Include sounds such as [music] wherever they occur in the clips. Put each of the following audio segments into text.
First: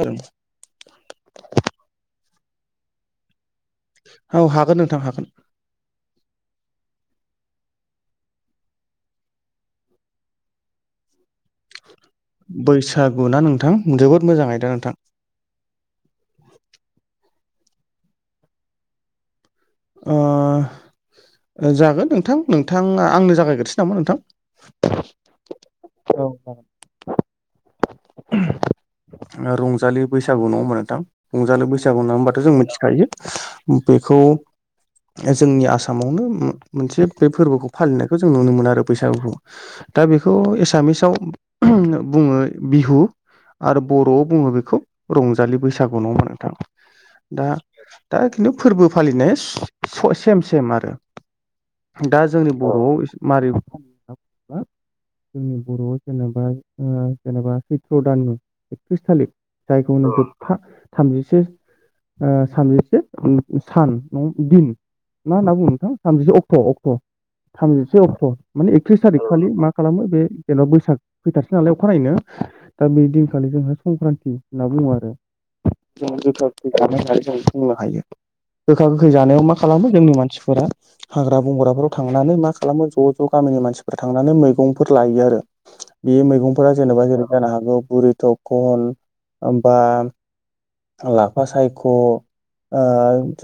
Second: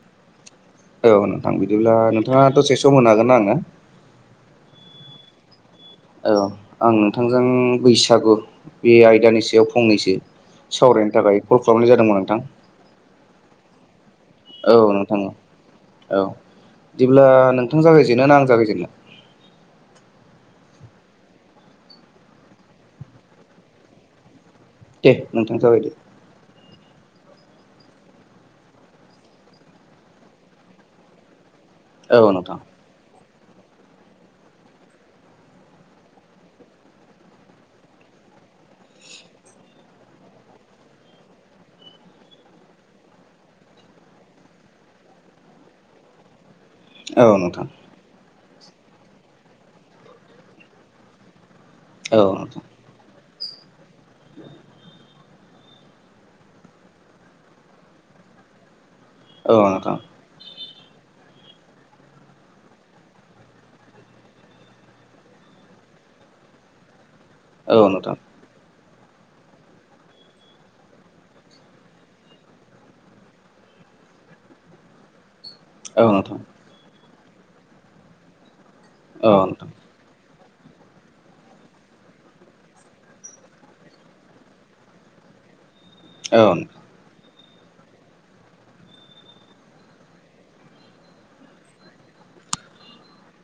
आरो औ नोंथां बिदिब्ला नोंथाङाथ' सेस' मोन हागोन ना आङो औ हागोन नोंथां हागोन औ आं नोंथांजों बैसागु बे आयदानि सायाव फंनैसो सावरायनो थाखाय कल खालामनाय जादोंमोन आं बैसागुना नोंथां जोबोद मोजाङै दा नोंथां औ बिदिब्ला नोंथां जागायजेनो ना आं जागायजेननो जागोन नोंथां नोंथाङा आंनो जागायग्रसै नामा नोंथां दे नोंथां जागायदो औ रंजालि बैसागु नङ मोथां रंजालि बैसागु जागौ औ होननानै होनोमबाथ' जों नोंथां मिथिखायो बेखौ जोंनि आसामावनो मोनसे बे फोरबोखौ फालिनायखौ जों नुनो मोनो आरो बैसागुखौ दा बेखौ एसामिसाव बुङो बिहु आरो बर'आव बुङो बेखौ रंजालि बैसागु नङा नोंथाङा औ दा नोंथां दा खिन्थु फोरबो फालिनाया सेम सेम आरो औ दा जोंनि नोंथां बर'आव मारै फ जोंनि बर'आव जेनेबा जेनेबा सैथ्र दाननि एकथ्रिस थारिख औ नोंथां जायखौनो जथा थामजिसे सामजिसे सान न दिन मा होनना बुङो नोंथां थामजिसे अक्ट' अक्ट' औ थामजिसे नोंथां अक्ट' माने एकथ्रिस थारिख खालि मा खालामो बे जेन'ा बैसाग फैथारसै नालाय अखानायैनो दा बे दिनखालि जोंहा संक्रान्ति होनना बुङो आरो औ नोंथां औ जों नोंथां गोखा गोखै जानाय होननानै जों बुंनो हायो गोखा गोखै औ जानायाव मा नोंथां खालामो जोंनि मानसिफोरा हाग्रा बंग्राफोराव थांनानै मा खालामो ज' ज' गामिनि मानसिफोर थांनानै मैगंफोर लायो आरो [inaudible] बे मैगंफोरा जेनेबा जेरै जानो हागौ बुरि थखन होमबा लाफा सायख' ओ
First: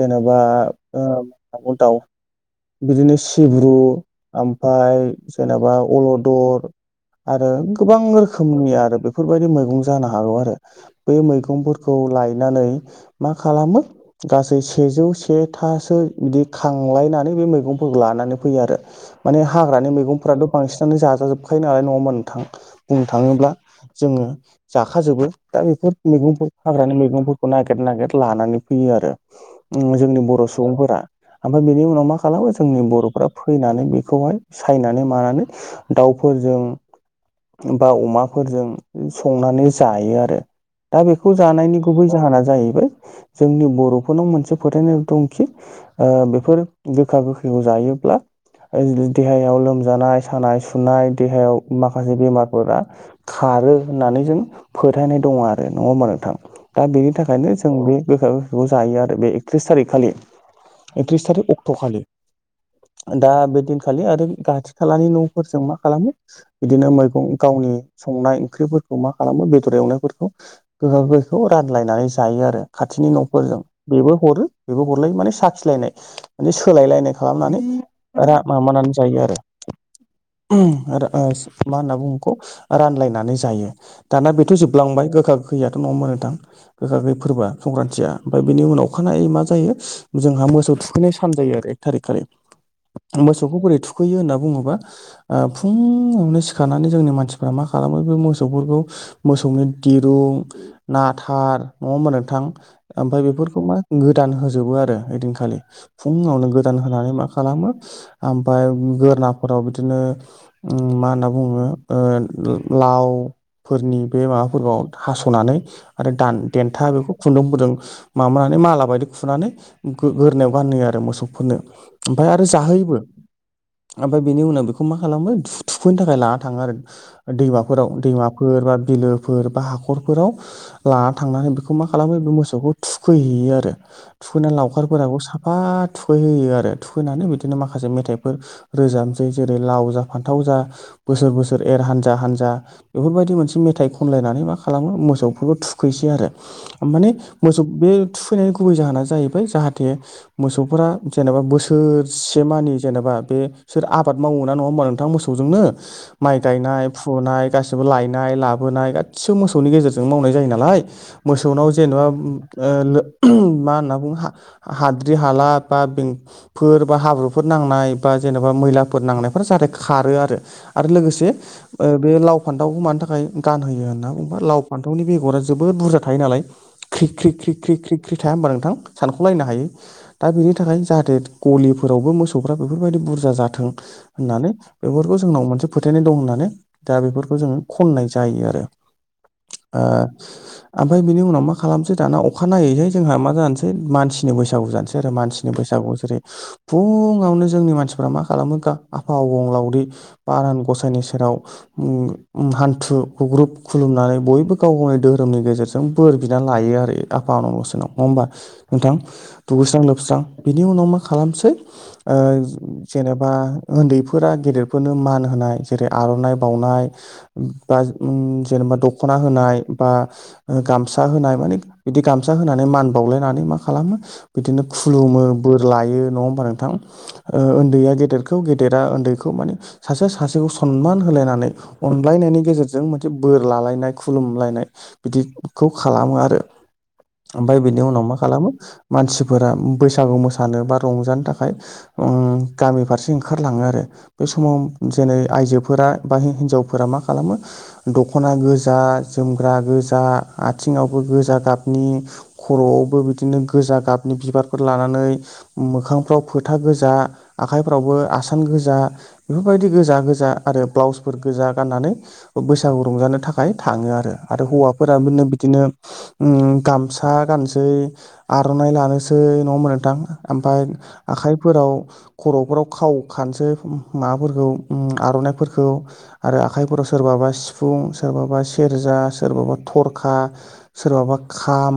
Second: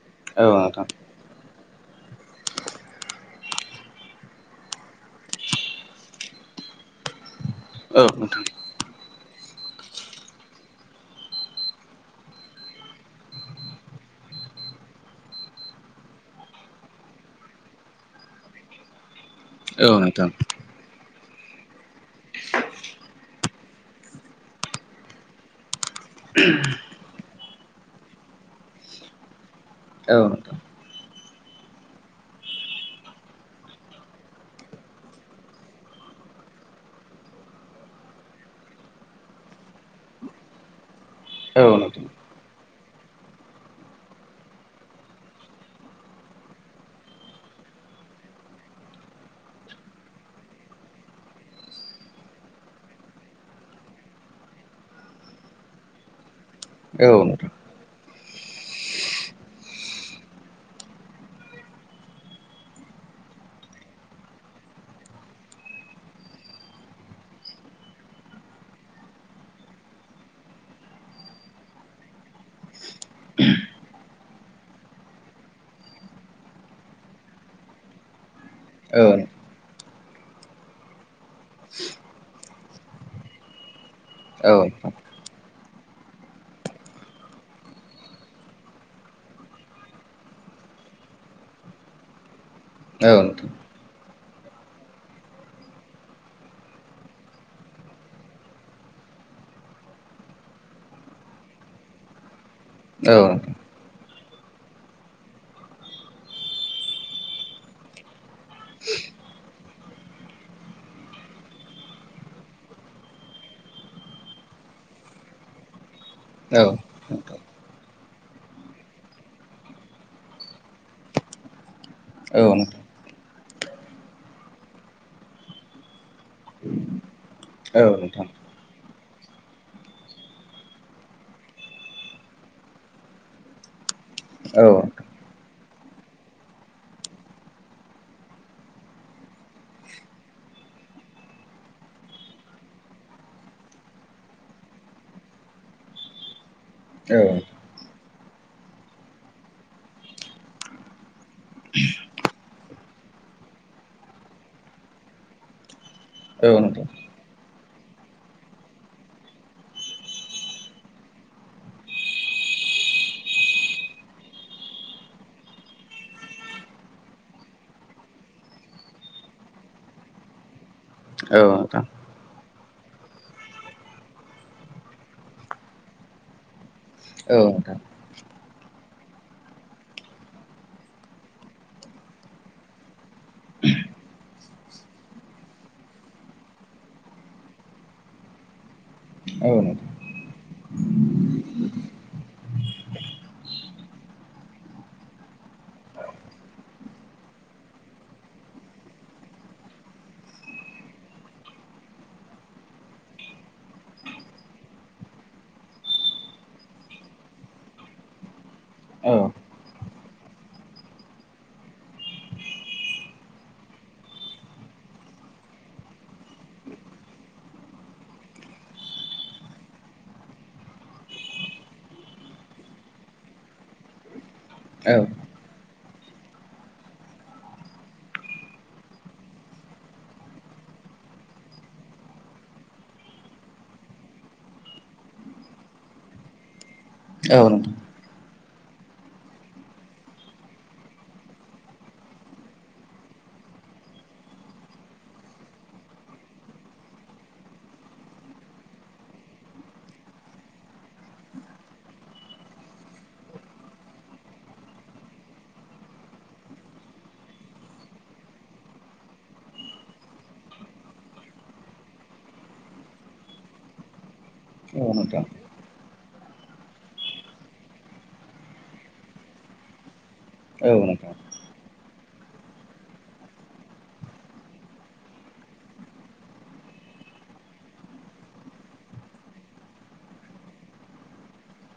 जेनेबा नोंथां औ नोंथां ओ दाव बिदिनो सिब्रु ओमफ्राय जेनेबा अलदर आरो गोबां रोखोमनि आरो बेफोरबायदि मैगं जानो हागौ आरो बे मैगंफोरखौ लायनानै मा खालामो गासै सेजौ सेथासो बिदि खांलायनानै बे मैगंफोरखौ लानानै फैयो आरो माने हाग्रानि औ नोंथां मैगंफोराथ' बांसिनानो जाजाजोबखायो नालाय नङा होनबा नोंथां बुंनो थाङोब्ला जोङो जाखाजोबो दा बेफोर मैगंफोर हाग्रानि मैगंफोरखौ नागिर नागिर लानानै फैयो आरो जोंनि बर' सुबुंफोरा ओमफ्राय बेनि उनाव मा खालामो जोंनि बर'फ्रा फैनानै बेखौहाय सायनानै मानानै दाउफोरजों बा अमाफोरजों संनानै जायो आरो दा बेखौ औ जानायनि नोंथां गुबै जाहोना जाहैबाय जोंनि बर'फोरनाव मोनसे फोथायनाय दंखि बेफोर गोखा गोखैखौ जायोब्ला देहायाव लोमजानाय सानाय सुनाय देहायाव माखासे बेमारफोरा खारो होननानै जों फोथायनाय दङ आरो नङा होमबा नोंथां दा बेनि औ नोंथां औ नोंथां औ नोंथां थाखायनो जों बे गोखा गोसखौ जायो आरो बे थ्रिस थारिक खालि एकथ्रिस थारिख अक्ट' खालि दा बे दिनखालि आरो खाथि खालानि न'फोरजों मा खालामो बिदिनो मैगं गावनि संनाय ओंख्रिफोरखौ मा खालामो बेदर एवनायफोरखौ गोखा गोखैखौ रानलायनानै जायो आरो खाथिनि न'फोरजों बेबो हरो बेबो हरलायो माने साखिलायनाय माने सोलायलायनाय खालामनानै रा माबानानै जायो आरो आरो मा होनना बुङखौ रानलायनानै जायो दाना बेथ' जोबलांबाय गोखा गोखैयाथ' नङा होमबा नोंथां गोखा गोखै फोरबोआ संक्रान्तथिया ओमफ्राय बेनि उनाव अखानाय मा जायो जोंहा मोसौ थुखैनाय सान जायो आरो एक थारिख खालि मोसौखौ बोरै थुखैयो होनना बुङोब्ला फुङावनो सिखारनानै जोंनि मानसिफ्रा मा खालामो बे मोसौफोरखौ मोसौनि दिरुं नाथार नङा होमबा नोंथां औ ओमफ्राय बेफोरखौ मा गोदान होजोबो आरो ओइदिनखालि फुङावनो गोदान होनानै मा खालामो ओमफ्राय गोरनाफोराव बिदिनो मा होनना बुङो ओ लाव फोरनि बे माबाफोरखौ हास'नानै आरो दान देन्था बेखौ खुन्दुंफोरजों माबानानै माला माबायदि खुनानै गोरनायाव गानहोयो आरो मोसौफोरनो ओमफ्राय आरो नोंथां जाहोयोबो ओमफ्राय बेनि उनाव बेखौ मा खालामो थुखैनो थाखाय लाना थाङो आरो। औ दैमाफोराव नोंथां दैमाफोर बा बिलोफोर बा हाखरफोराव लाना थांनानै बेखौ मा खालामो बे मोसौखौ थुखैहैयो आरो। थुखैनानै औ लावखारफोराबो साफा थुखैहोयो आरो थुखैनानै बिदिनो माखासे मेथाइफोर रोजाबसै जेरै लाव जा फान्थाव जा बोसोर बोसोर एर हान्जा हानजा बेफोरबायदि मोनसे मेथाइ खनलायनानै मा खालामो मोसौफोरखौ थुखैसै आरो। माने मोसौ बे थुखैनायनि गुबै जाहोना जाहैबाय जाहाथे। मोसौफोरा जेनेबा बोसोरसे मानि जेनेबा बे सोर आबाद मावो ना नङा होमबा नोंथां मोसौजोंनो माइ औ नोंथां गायनाय फुनाय गाैबो लायनाय लाबोनाय गासिबो मोसौनि गेजेरजों मावनाय जायो नालाय मोसौनाव जेन'बा [unintelligible] मा होनना बुङो हा- हाद्रि हाला बा बें फोर बा हाब्रुफोर नांनाय बा जेन'बा मैलाफोर नांनायफोरा जाहाथे खारो आरो आरो लोगोसे औ नोंथां ओ बे लाव फान्थावखौ मानि थाखाय गानहोयो होनना बुंङोबा लाव फान्थावनि बेगरा जोबोद बुरजा थायो नालाय ख्रि ख्रि औ ख्रि नोंथां ख्रि ख्रि ख्रि थाया होमबा नोंथां सानख'लायनो हायै दा बेनि थाखाय जाहाथे गलिफोरावबो मोसौफ्रा बेफोरबायदि बुरजा जाथों होननानै बेफोरखौ जोंनाव मोनसे फोथायनाय दं होननानै दा बेफोरखौ जोङो खननाय जायो आरो। औ नोंथां ओमफ्राय बिनि उनाव मा खालामसै दाना अखाानायनायैसाय जोंहा मा जानोसै मानसिनि बैसागु जानोसै आरो मानसिनि बैसागुआव जेरै फुङावनो जोंनि मानसिफ्रा मा खालामो आफा अबंलावदि आनान गसायनि सेराव हान्थु गुग्रुुब खुलुमनानै बयबो गाव गावनि धोरोमनि गेजेरजों बोर बिनानै लायो आरो आफा अनल'सनाव नङा होमबा नोंथां औ दुगैस्रां लोबस्रां बिनि उनाव मा खालामसै ओ जेनेबा उन्दैफोरा गेदेरफोरनो मान होनाय जेरै आर'नाइ बावनाय बाज उम जेनेबा दख'ना होनाय बा ओ गामसा होनाय माने बिदि गामसा होना मान बावलायनानै मा खालामो बिदिनो खुलुमो औ बोर लायो नङा होमबा नोंथां ओ ओन्दैया गेदेरखौ गेदेरा ओन्दैखौ माने सासेआ सासेखौ सनमान होलायनानै अनलायनायनि गेजेरजों मोनसे बोर लालायनाय खुलुमलायनाय बिदिखौ खालामो आरो नोंथां औ ओमफाय बिनि उनाव मा खालामो मानसिफोरा बैसागु मोसानो बा रंजानो थाखाय [unintelligible] गामि फारसे ओंखारलाङो आरो बे समाव जेनै आइजोफोरा बा हि-हिनजावफोरा मा खालामो दख'ना गोजा जोमग्रा गोजा आथिङावबो गोजा गाबनि खर'आवबो बिदिनो गोजा गाबनि बिबारफोर लानानै मोखांफ्राव फोथा गोजा आखाइफ्रावबो आसान गोजा बेफोरबायदि गोजा-गोजा आरो ब्लाउसफोर गोजा गाननानै बैसागु रंजानो थाखाय थाङो आरो आरो नोंथां हौवाफोराबोनो बिदिनो उम गामस हा गाननोसै आर'नाइ लानोसै नङा ओमबा नोंथां आमफाय औ नोंथां आखाइ फोराव खर'फोराव खाव खानसै माबाफोरखौ उम आर'नाइफोरखौ आरो आखाइफोराव सोरबाबा सिफुं सोरबाबा सेरजा सोरबाबा थरखा सोरबाबा खाम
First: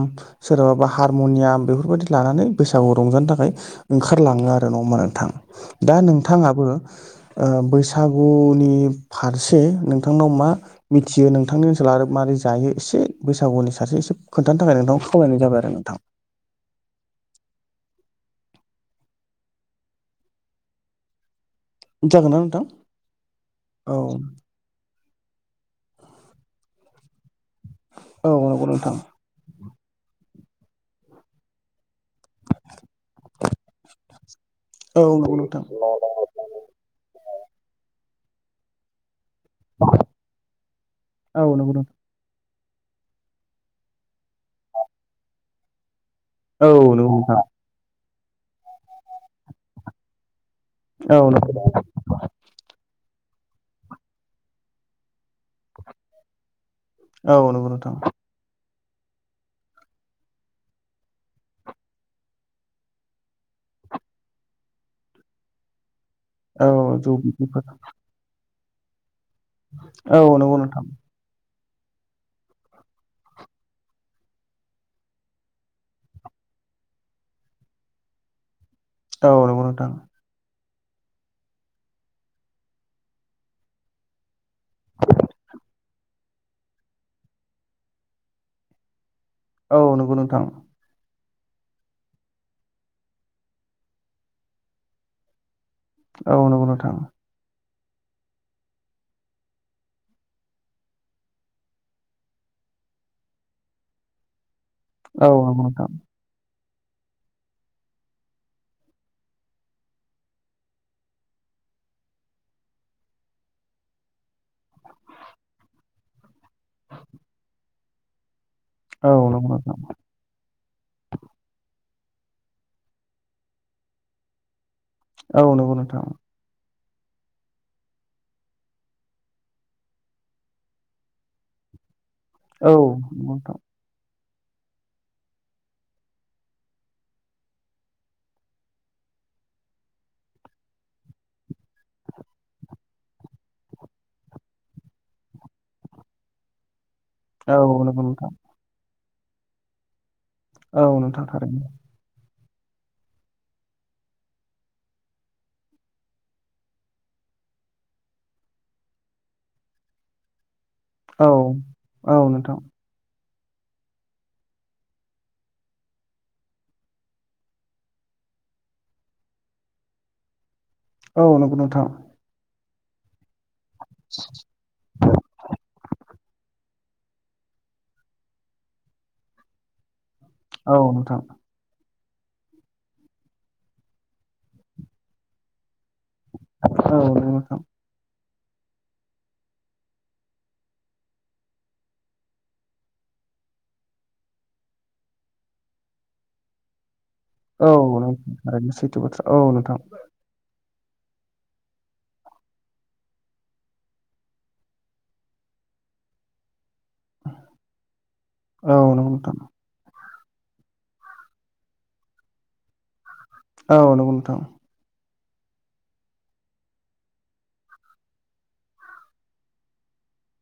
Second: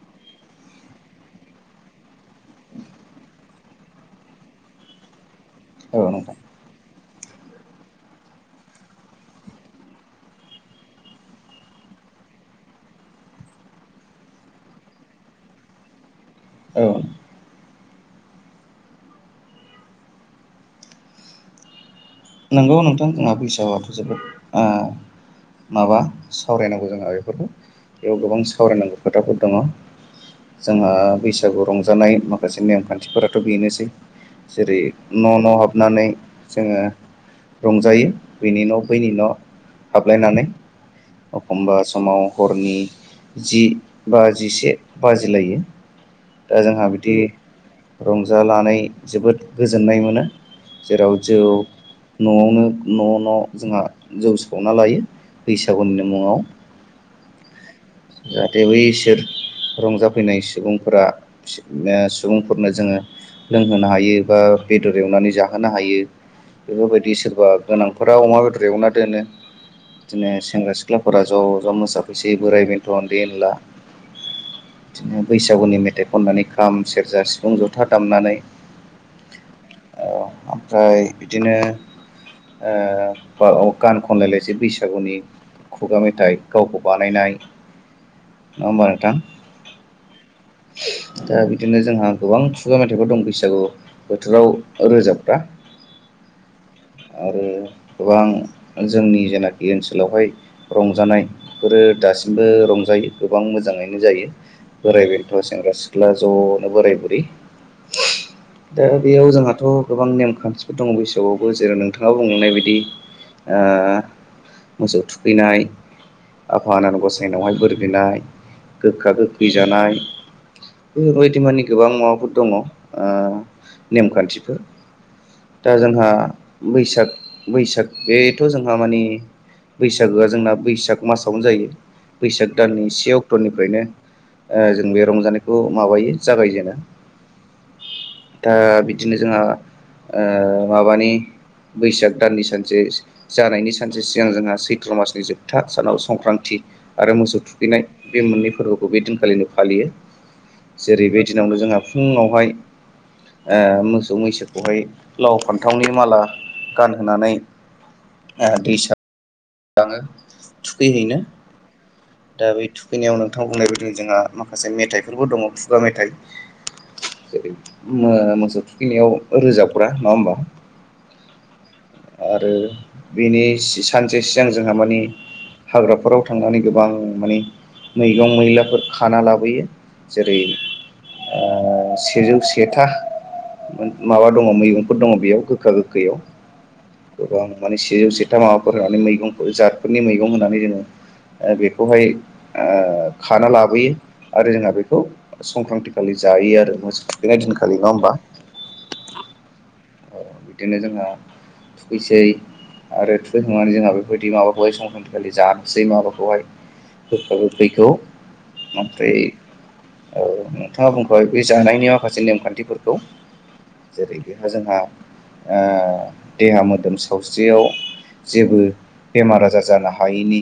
सोरबाबा हारमनियाम बेफोरबायदि लानानै बैसागु रंजानो थाखाय ओंखारलाङो आरो नङा होमबा नोंथां दा औ नोंथां नोंथाङाबो ओ बैसागुनि फारसे नोंथांनाव मा मिथियो नोंथांनि ओनसोलाव आरो मारै जायो इसे बैसागुनि सासे एसे खोन्थानो थाखाय नोंथां फमायनाय जाबाय आरो नोंथां औ जागोन ना नोंगौ नोंथां जोंहा बैसागुआथ' औ जोबोद माबा सावरायनांगौ जोंहा बेफोरखौ बेयाव औ गोबां नंगौ नोंथां सावरायनांगौ खोथाफोर दङ' जोंहा बैसागु रंजानाय माखासे नेमखान्थिफोराथ' बेनोसै जेरै औ नंगौ न' - न' नोंथां हाबनानै जोङो रंजायो बेनि न' बैनि न' हाबलायनानै औ नंगौ अखमबा समाव हरनि जि बा जिसे बाजिलायो दा जोंहा बिदि नोंथां रंजानानै जोबोद गोजोननाय मोनो जेराव औ जौ न'आवनो न'-न' जोंहा जौ सावना लायो बैसागुनिनो मुङाव औ नंगौ नोंथां जाहाथे बै इसोर रंजाफैनाय सुबुंफोरा [unintelligible] सुबुंफोरनो जोङो लोंहोनो हायो एबा बेदर एवनानै जाहोनो हायो औ बेफोरबायदि जौ सोरबा बिदैफोर गोनां फोरा अमा बेदर एवना दोनो औ बिदिनो नंगौ सेंग्रा नोंथां सिख्लाफोरा ज'-ज' मोसाफैसै बोराय बेन टवन्टिन ला बिदिनो बैसागुनि मेथाइ खननानै खाम सेरजा सिफुं जथा दामनानै थां औ ओमफ्राय बिदिनो ब गान खनलायलायस बैसागुनि खुगा मेथाइ गावखौ बानायनाय नङा होमबा नोंथां औ नंगौ नोंथां दा बिदिनो जोंहा गोबां खुगा मेथाइफोर दं बैसागु बोथोराव रोजाबग्रा औ नंगौ नोंथां आरो गोबां जोंनि जेनाखि ओनसोलावहाय रंजानायफोरो दासिमबो रंजायो गोबां मोजाङैनो जायो बोर औ गथ'आ नंगौ सेंग्रा नोंथां सिख्ला ज'नो बोराय बुरि दा बेयाव जोंहाथ' गोबां नेमखान्थिफोर दङ बैसागआवबो जेरै नोंथाङा बुंलांनाय बायदि मोसौ थुखैनाय आफा आनान गसायनायावहाय बोर बिनाय गोखा औ नंगौ गोखै नोंथां जानाय बेफोरबायदि मानि गोबां माबाफोर दङ नेमखान्थिफोर औ दा नंगौ नोंथां जोंहा बैसाग बैसाग बेथ' जोंहा मानिे बैसागोआ जोंना बैसाग मासावनो जायो बैसाग औ दाननि से नंगौ नोंथां अक्ट'निफ्रायनो जों बे रंजानायखौ माबायो जागायजेनो दा बिदिनो जोंहा माबानि बैसाग दाननि सानसे जानायनि सानसे सिगां जोंहा सैत्र' मासनि जोबथा सानाव संक्रान्ति आरो मोसौ औ थुखैनाय नंगौ बे नोंथां मोननै फोरबोखौ बे दिनखालिनो फालियो औ जेरै बे नोंथां दिनावनो थारैनो जोंहा फुङावहाय मोसौ मैसोखौहाय लाव फान्थावनि माला गानहोनानै हा दैसा लाङो थुखैहैनो औ औ दा नोंथां ब बेैनियाव नोंथांा बुंनाय बदों जोंहा माखासे मेथाइफोरबो दङ खुगा मेथाइ जेरै मोसौ थुखैनायाव रोजाबग्रा नङा होमबा औ नंगौ नोंथां आरो बेनि सानसे सिगां जोंहा मानिे हाग्राफोराव थांनानै गोबां माने मैगं मैलाफोर खाना लाबोयो जेरै औ नोंथां सेजौ सेथा माबा दङ मैगंफोर दङ बेयाव गोखा गोखैयाव औ नंगौ गोबां नोंथां माने सेजौ सथाम माबाफोर होनानै मैगंफोर जतफोरनि मैगं होनानै जोङो बेखौहाय खाना लाबोयो आरो जोंहा बेखौ संक्रान्ति खालि जायो आरो मोजां औ नथांारनो सैथो बोाथ्रा औ नोंथां बिदिनो जोंहा थुखैसै आरो थुैखांनानै जोंहा बेफोरबायदि माबाखौहाय संक्रान्तिखालि जानोसै माबाखौहाय गोखा गोखैखौ औ नंगौ मफ्राय नोंथां औ नोंथाङा बुंखबाय बे जानायनि माखासे नेमखान्थिफोरखौ औ नंगौ जेरै नोंथां बेहा जोंहा [unintelligible] देहा मोदोम सावस्रियाव जेबो बेमार आजार जानो हायैनि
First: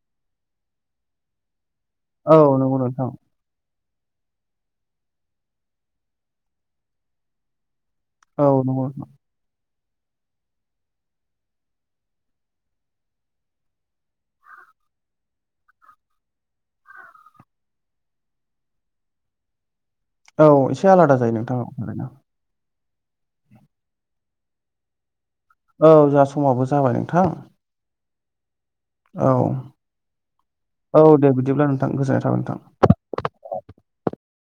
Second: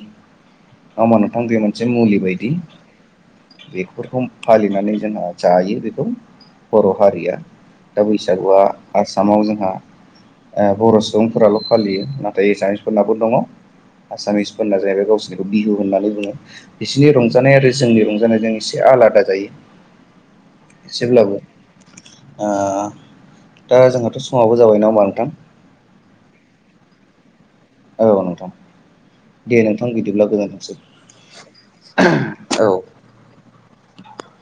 म मा नोंफां बे मोनसे मुलि औ बायदि नंगौ नोंथां बेफोरखौ फालिनानै जोंहा जायो बेखौ बर' हारिया दा औ बैसागुआ नंगौ आसामाव जोंहा बर' सुबुंफोराल' फालियो नाथाय एसामिसफोरनाबो दङ आसामिसफोरना जाहैबाय गावसनिखौ बिहु होननानै बुङो बिसोरनि रंजानाय आरो जोंनि रंजानायजों एसे आलादा जायो औ एसे आलादा जायो एसेब्लाबो नोंथां औ। दा जोंहाथ' समाबो जाबाय ना होमबा नोंथां? औ जा समाबो जाबाय नोंथां। औ नोंथां। औ दे नोंथां बिदिब्ला गोजोनथोंसै औ दे बिदिब्ला नोंथां गोजोननाय थाबाय औ नोंथां।